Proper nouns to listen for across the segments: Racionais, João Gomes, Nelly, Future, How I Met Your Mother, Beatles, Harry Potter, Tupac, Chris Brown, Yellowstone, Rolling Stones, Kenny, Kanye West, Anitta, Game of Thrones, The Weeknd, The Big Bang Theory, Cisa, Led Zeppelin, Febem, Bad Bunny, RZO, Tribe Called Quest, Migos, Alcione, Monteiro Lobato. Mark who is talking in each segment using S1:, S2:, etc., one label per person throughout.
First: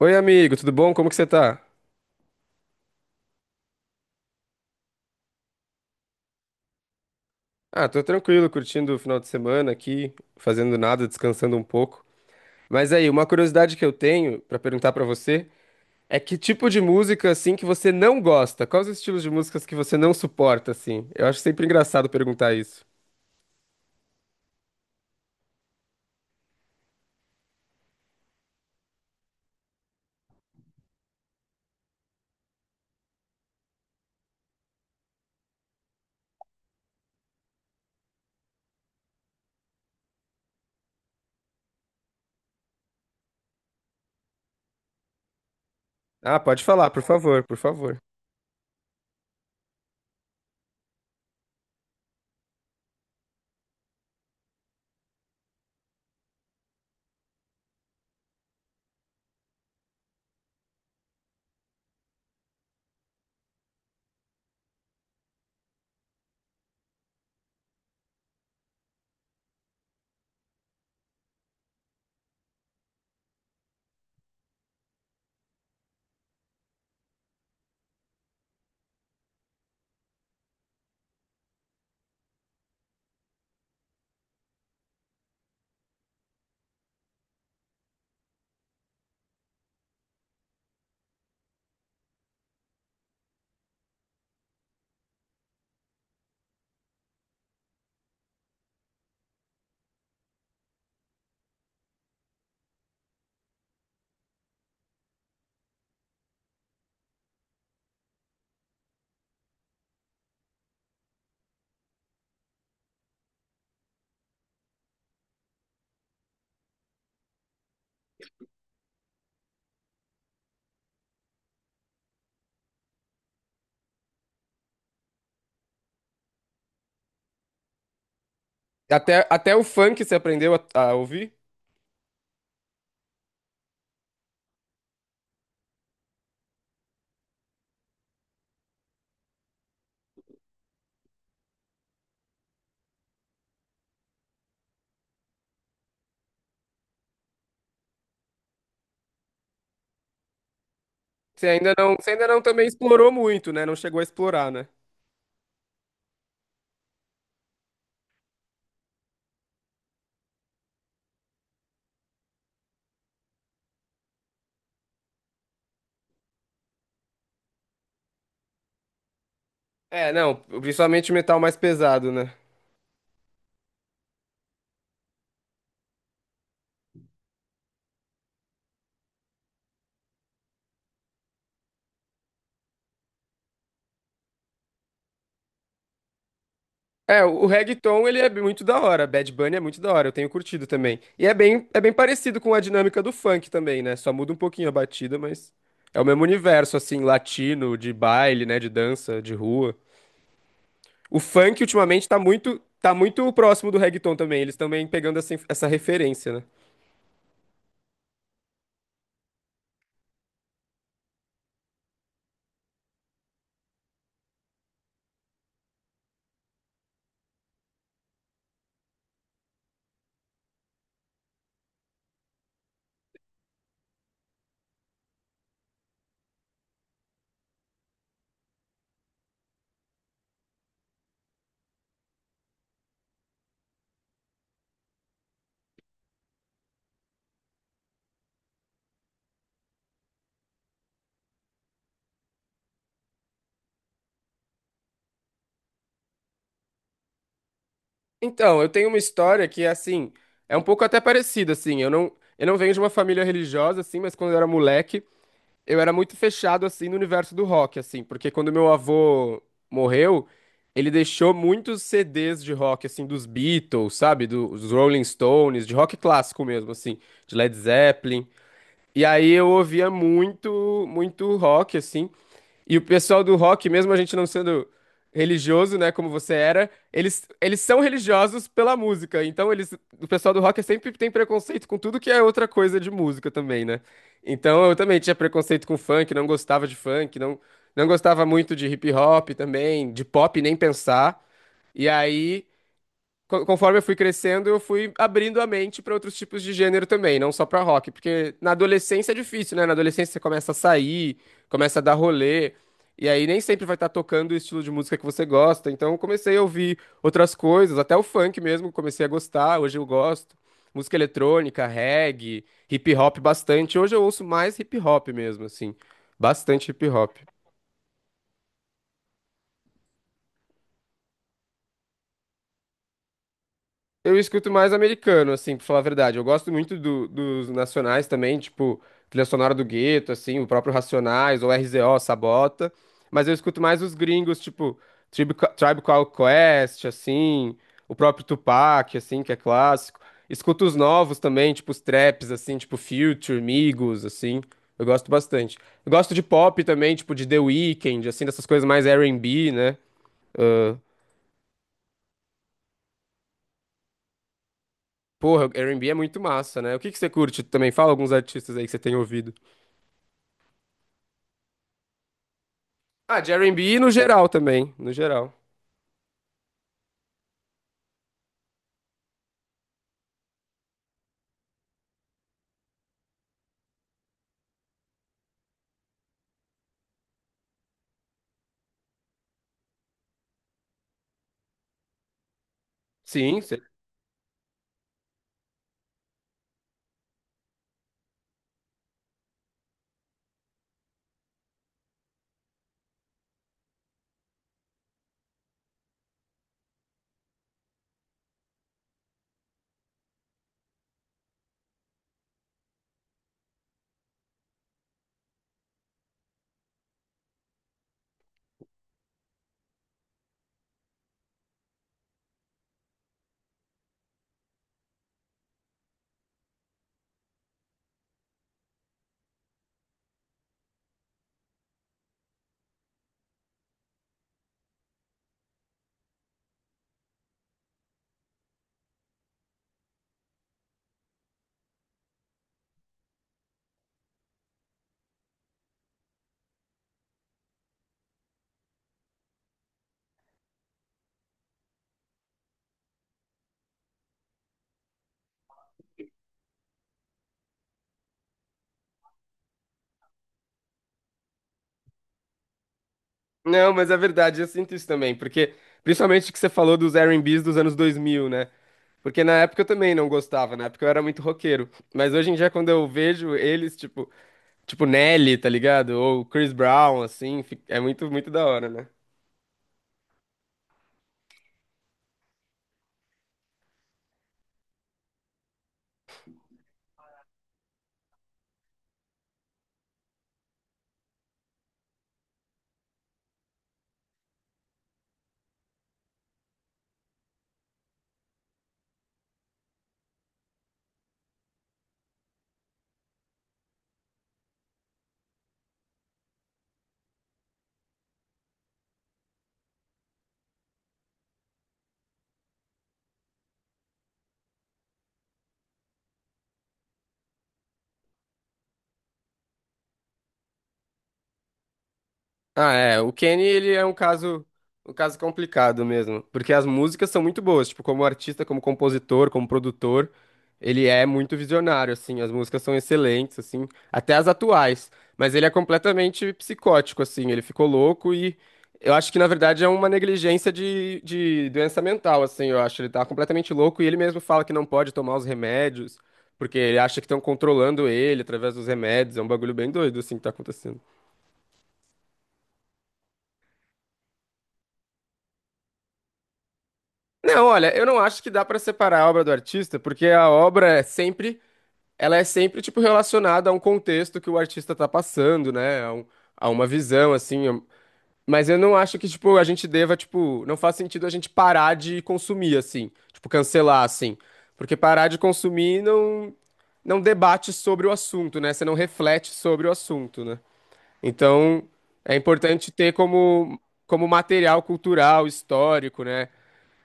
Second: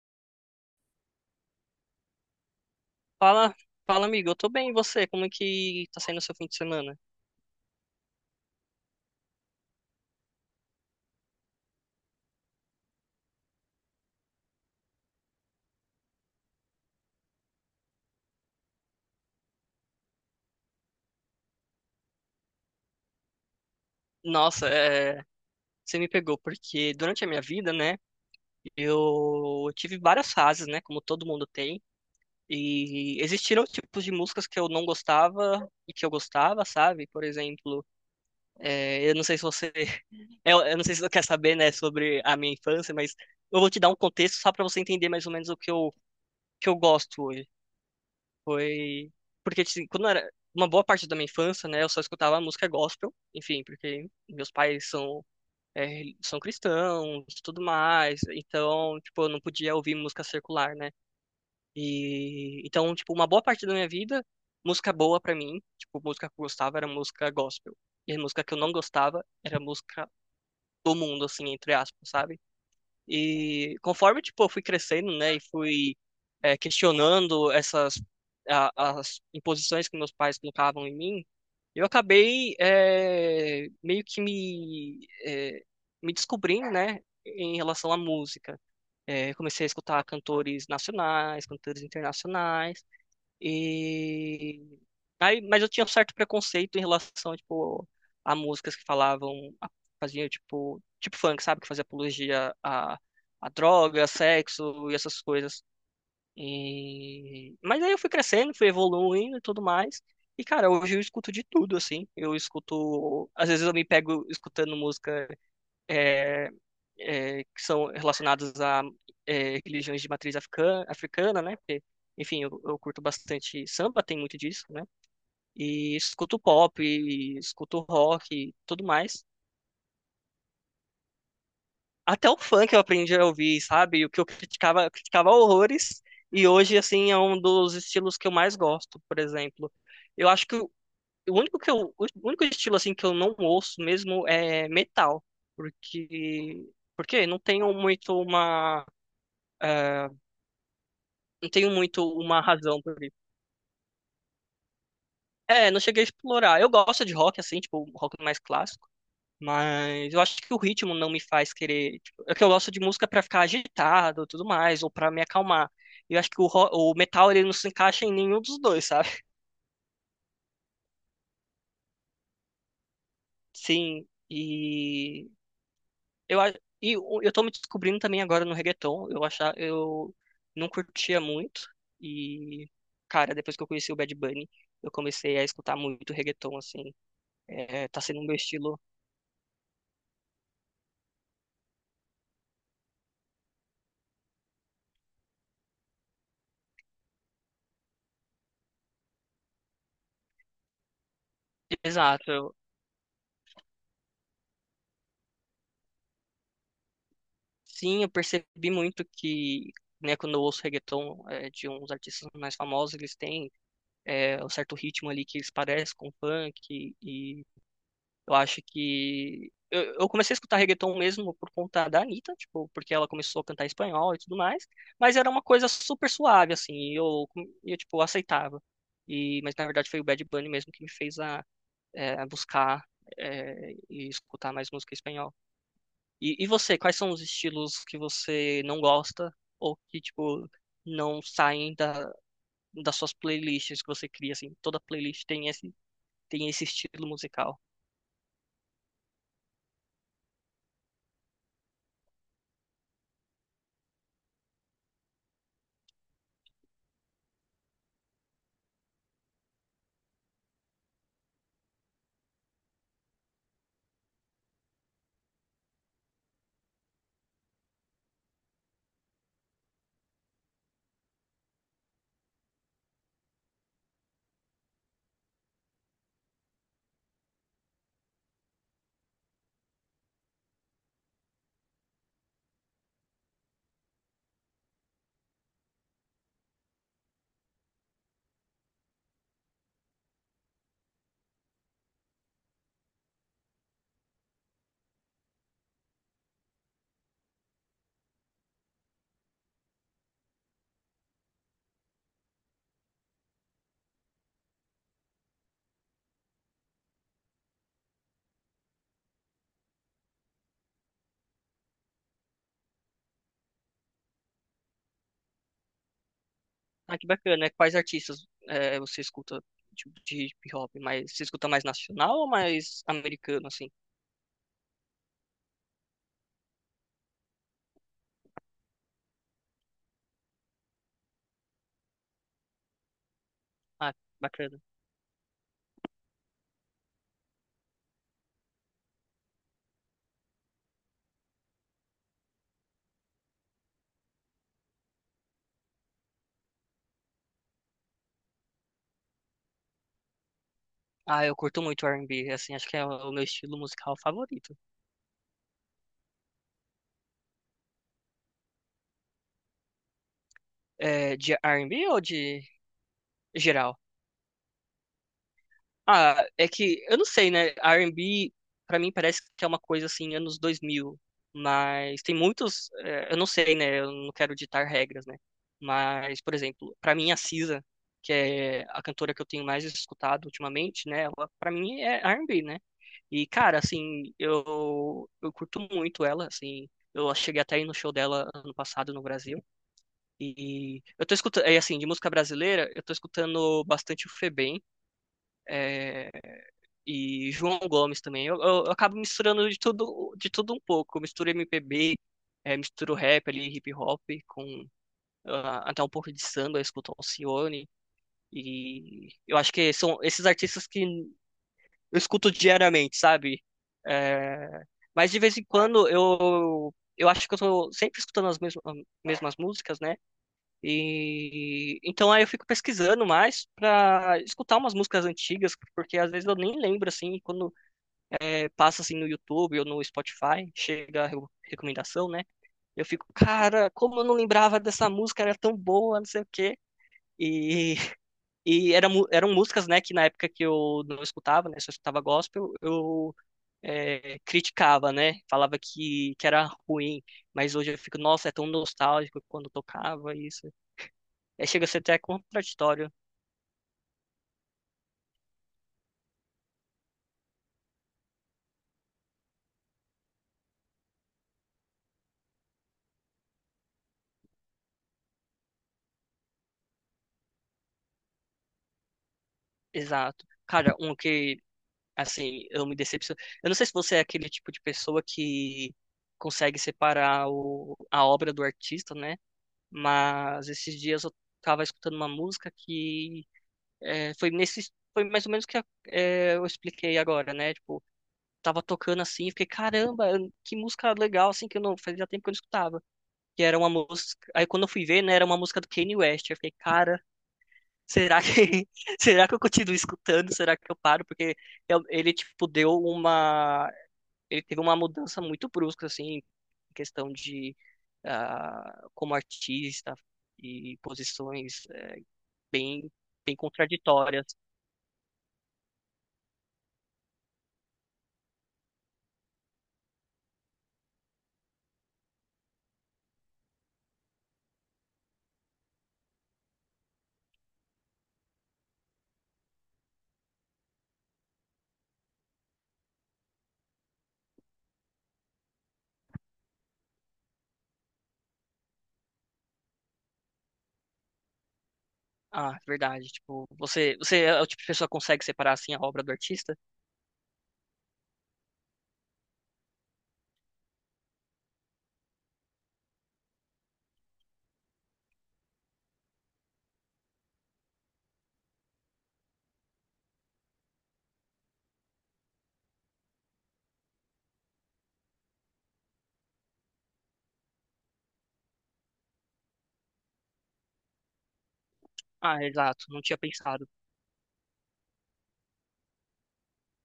S1: Oi, amigo, tudo bom? Como que você tá?
S2: Fala, fala, amigo. Eu tô bem, e você? Como é que tá saindo o seu fim de semana?
S1: Ah, tô tranquilo, curtindo o final de semana aqui, fazendo nada, descansando um pouco. Mas aí, uma curiosidade que eu tenho pra perguntar pra você é que tipo de música assim que você não gosta? Quais os estilos de músicas que você não suporta assim? Eu acho sempre engraçado perguntar isso.
S2: Nossa, você me pegou, porque durante a minha vida, né, eu tive várias fases, né, como todo mundo tem, e existiram tipos de músicas que eu não gostava e que eu gostava, sabe? Por exemplo, eu não sei se você, eu não sei se você quer saber, né, sobre a minha infância, mas eu vou te dar um contexto só pra você entender mais ou menos
S1: Ah, pode
S2: que eu
S1: falar, por
S2: gosto
S1: favor,
S2: hoje.
S1: por favor.
S2: Foi. Porque, assim, quando era uma boa parte da minha infância, né, eu só escutava música gospel, enfim, porque é, são cristãos e tudo mais, então, tipo, eu não podia ouvir música circular, né? E então, tipo, uma boa parte da minha vida, música boa pra mim, tipo, música que eu gostava era música gospel. E a música que eu não gostava era música do mundo, assim, entre aspas, sabe? E conforme, tipo, eu fui crescendo, né, e fui questionando as imposições que meus pais colocavam em mim, eu acabei meio que me descobrindo, né, em relação à música. É, comecei a escutar cantores nacionais, cantores internacionais, e aí, mas eu tinha um certo preconceito em relação, tipo, a músicas que falavam, a- faziam tipo, tipo funk, sabe, que fazia apologia a droga, sexo e essas coisas. E mas aí eu fui crescendo, fui evoluindo e tudo mais. E cara, hoje eu escuto de tudo assim. Eu escuto, às vezes eu me pego escutando música eh, que são relacionados a religiões de matriz africana, africana, né? Porque, enfim, eu curto bastante samba, tem muito disso, né? E escuto pop, e escuto rock, e tudo mais.
S1: Até o funk você aprendeu a ouvir?
S2: Até o funk eu aprendi a ouvir, sabe? O que eu criticava horrores, e hoje, assim, é um dos estilos que eu mais gosto, por exemplo. Eu acho que o único o único estilo, assim, que eu não ouço mesmo é metal, porque, porque não tenho muito uma, eh,
S1: Você
S2: não tenho
S1: ainda não,
S2: muito
S1: você ainda
S2: uma
S1: não também
S2: razão por
S1: explorou
S2: isso.
S1: muito, né? Não chegou a explorar, né?
S2: É, não cheguei a explorar. Eu gosto de rock, assim, tipo, rock mais clássico. Mas eu acho que o ritmo não me faz querer. Tipo, é que eu gosto de música pra ficar agitado e tudo mais, ou pra me acalmar. Eu acho que o metal ele não se encaixa em nenhum dos dois, sabe?
S1: É, não, principalmente metal mais pesado, né?
S2: Sim, e eu, a- e o- eu tô me descobrindo também agora no reggaeton. Eu não curtia muito. E, cara, depois que eu conheci o Bad Bunny, eu comecei a escutar muito reggaeton, assim.
S1: É, o
S2: É, tá
S1: reggaeton, ele
S2: sendo o
S1: é
S2: meu
S1: muito da
S2: estilo.
S1: hora. Bad Bunny é muito da hora, eu tenho curtido também. É bem parecido com a dinâmica do funk também, né? Só muda um pouquinho a batida, mas é o mesmo universo, assim, latino, de baile, né? De dança, de rua. O funk, ultimamente, tá
S2: Exato.
S1: muito, tá muito próximo do reggaeton também. Eles também pegando essa, essa referência, né?
S2: Sim, eu percebi muito que, né, quando eu ouço reggaeton de uns artistas mais famosos, eles têm um certo ritmo ali que eles parecem com funk e, eu acho que eu comecei a escutar reggaeton mesmo por conta da Anitta, tipo, porque ela começou a cantar em espanhol e tudo mais, mas era uma coisa super suave assim, e eu tipo aceitava. E mas na verdade foi o Bad Bunny mesmo que é, a buscar e escutar mais música em espanhol. E você, quais são os estilos que você não gosta ou que, tipo, não saem da, das suas playlists que você cria, assim? Toda playlist tem tem esse estilo musical.
S1: Então, eu tenho uma história que, assim, é um pouco até parecida, assim. Eu não venho de uma família religiosa, assim, mas quando eu era moleque. Eu era muito fechado assim no universo do rock, assim, porque quando meu avô morreu, ele deixou muitos CDs de rock, assim, dos Beatles, sabe? Dos Rolling Stones, de rock clássico mesmo, assim, de Led Zeppelin. E aí eu ouvia muito rock, assim. E o pessoal do rock, mesmo a gente não sendo religioso, né, como você era, eles são religiosos pela música. Então eles, o pessoal do rock sempre tem preconceito com tudo que é outra coisa de música também, né? Então eu também tinha preconceito com funk, não gostava de funk, não gostava muito de hip hop também, de pop nem pensar. E aí Conforme eu fui crescendo, eu fui abrindo a mente para outros tipos de gênero também, não só para rock, porque na adolescência é difícil, né? Na adolescência você começa a sair, começa a dar rolê, e aí nem sempre vai estar tocando o estilo de música que você gosta. Então eu comecei a ouvir outras coisas, até o funk mesmo, comecei a gostar, hoje eu gosto. Música eletrônica, reggae, hip hop bastante. Hoje eu ouço mais hip hop mesmo, assim, bastante hip
S2: Ah, que
S1: hop.
S2: bacana, né? Quais artistas você escuta, tipo, de hip-hop? Mas você escuta mais nacional ou mais americano, assim?
S1: Eu escuto mais americano, assim, pra falar a verdade. Eu gosto muito dos nacionais também, tipo, trilha sonora do Gueto, assim, o próprio Racionais, ou RZO, Sabota. Mas eu escuto mais
S2: Ah,
S1: os gringos,
S2: bacana.
S1: tipo, Tribe Called Quest, assim, o próprio Tupac, assim, que é clássico. Escuto os novos também, tipo, os traps, assim, tipo, Future, Migos, assim. Eu gosto bastante. Eu gosto de pop também, tipo, de The Weeknd, assim, dessas coisas mais R&B, né?
S2: Ah, eu curto muito R&B, assim, acho que é o meu estilo musical favorito.
S1: Porra, R e B é muito massa, né? O que que você curte também? Fala alguns artistas aí que você tem ouvido.
S2: É, de R&B ou de
S1: Ah, de R e B
S2: geral?
S1: no geral também, no geral.
S2: Ah, é que eu não sei, né? R&B pra mim parece que é uma coisa assim anos 2000, mas tem muitos, eu não sei, né? Eu não quero ditar regras, né? Mas, por exemplo, pra mim a Cisa, que é a cantora que eu tenho mais escutado ultimamente, né? Ela para mim é R&B, né? E
S1: Sim,
S2: cara,
S1: cê-
S2: assim, eu curto muito ela, assim, eu cheguei até aí no show dela ano passado no Brasil. E eu tô escutando, é assim, de música brasileira, eu tô escutando bastante o Febem. é, e João Gomes também. Eu acabo misturando de tudo um pouco. Eu misturo MPB, misturo rap ali, hip hop, com ah, até um pouco de samba, eu escuto Alcione. E eu acho que são esses artistas que eu escuto diariamente, sabe? Eh, mas de vez em quando eu. Eu acho que eu tô sempre escutando mesmas músicas, né? E então aí eu fico pesquisando mais pra escutar umas músicas antigas, porque às vezes eu nem lembro assim, quando passa assim no YouTube ou no Spotify, chega a recomendação, né? Eu fico, cara, como eu não lembrava dessa música, era tão boa, não sei o quê. E, eram músicas, né, que na época que eu não escutava, né, só escutava gospel, eu criticava, né, falava que era ruim, mas hoje eu fico, nossa, é tão nostálgico quando tocava isso. É, chega a ser até contraditório.
S1: não, mas é verdade, eu sinto isso também, porque principalmente que você falou dos R&Bs dos anos 2000, né? Porque na época eu também não gostava, na época eu era muito roqueiro, mas hoje em dia quando eu vejo eles, tipo, tipo Nelly, tá ligado? Ou Chris Brown, assim, é muito da hora, né?
S2: Exato. Cara, um que Assim, eu me decepciono. Eu não sei se você é aquele tipo de pessoa que consegue separar a obra do artista, né? Mas esses dias eu tava escutando uma música que foi mais ou menos o que eu expliquei agora, né? Tipo, tava tocando assim, fiquei, caramba, que música legal, assim, que eu não fazia tempo que eu não escutava. Que era uma música. Aí quando eu fui ver, né, era uma música do Kanye West. Eu fiquei, cara, será que será que eu continuo escutando? Será que eu paro? Porque tipo, deu uma ele teve uma mudança muito brusca, assim, em questão de ah, como artista e posições
S1: Ah,
S2: bem,
S1: é. O
S2: bem
S1: Kenny, ele é
S2: contraditórias.
S1: um caso complicado mesmo, porque as músicas são muito boas, tipo, como artista, como compositor, como produtor, ele é muito visionário, assim, as músicas são excelentes, assim, até as atuais, mas ele é completamente psicótico, assim, ele ficou louco e eu acho que, na verdade, é uma negligência de doença mental, assim, eu acho, ele tá completamente louco e ele mesmo fala que não pode tomar os remédios, porque ele acha que estão controlando ele através dos remédios, é um bagulho bem doido, assim, que tá acontecendo.
S2: Ah, é verdade. Tipo, você é o tipo de pessoa que consegue separar assim a obra do artista?
S1: Não, olha, eu não acho que dá pra separar a obra do artista, porque a obra é sempre, ela é sempre tipo relacionada a um contexto que o artista tá passando, né? A uma visão assim. Mas eu não acho que tipo a gente deva tipo, não faz sentido a gente parar de consumir assim, tipo cancelar assim, porque parar de consumir não debate sobre o assunto, né? Você não reflete sobre o assunto, né? Então, é
S2: Ah,
S1: importante
S2: exato.
S1: ter
S2: Não tinha
S1: como
S2: pensado.
S1: como material cultural, histórico, né?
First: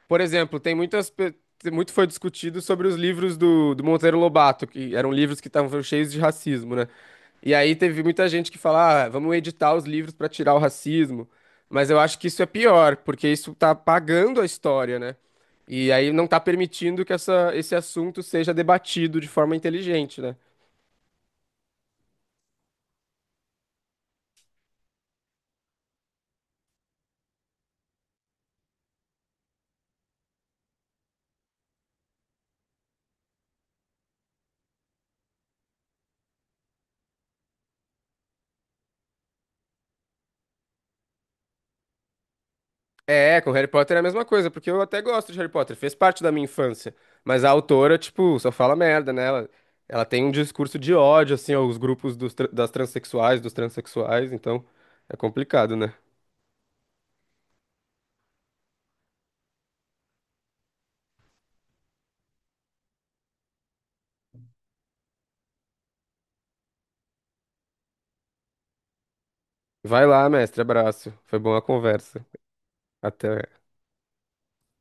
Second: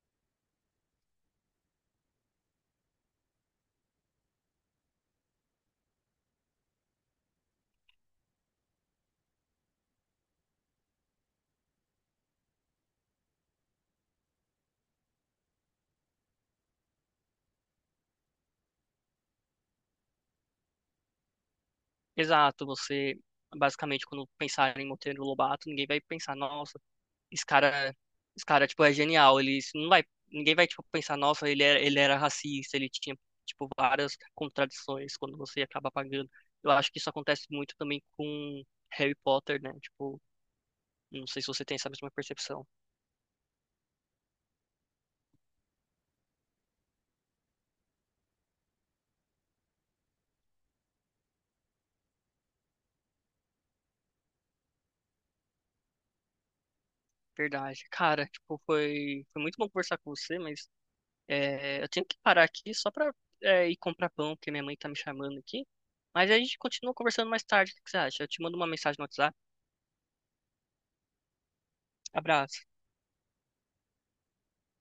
S1: Por exemplo, muito foi discutido sobre os livros do Monteiro Lobato, que eram livros que estavam cheios de racismo, né? E aí teve muita gente que fala, ah, vamos editar os livros para tirar o racismo. Mas eu acho que isso é pior, porque isso tá apagando a história, né? E aí não tá permitindo que essa, esse assunto seja debatido de forma inteligente, né?
S2: Exato. Você, basicamente, quando pensar em Monteiro Lobato, ninguém vai pensar, nossa, esse cara, esse cara, tipo, é genial. Ele isso não vai, ninguém vai, tipo, pensar, nossa, ele era racista, ele tinha, tipo, várias contradições quando você acaba pagando. Eu acho que isso acontece muito também com Harry Potter, né? Tipo, não sei se você tem essa mesma percepção.
S1: É, com Harry Potter é a mesma coisa, porque eu até gosto de Harry Potter, fez parte da minha infância. Mas a autora, tipo, só fala merda, né? Ela tem um discurso de ódio, assim, aos grupos das transexuais, dos transexuais, então é complicado, né?
S2: Verdade. Cara, tipo, foi muito bom conversar com você, mas eu tenho que parar aqui só pra ir comprar pão, porque minha mãe tá me chamando aqui. Mas a gente continua conversando mais tarde, o que que você acha? Eu te mando uma mensagem no WhatsApp.
S1: Vai lá, mestre, abraço. Foi boa a conversa.
S2: Abraço.
S1: Até.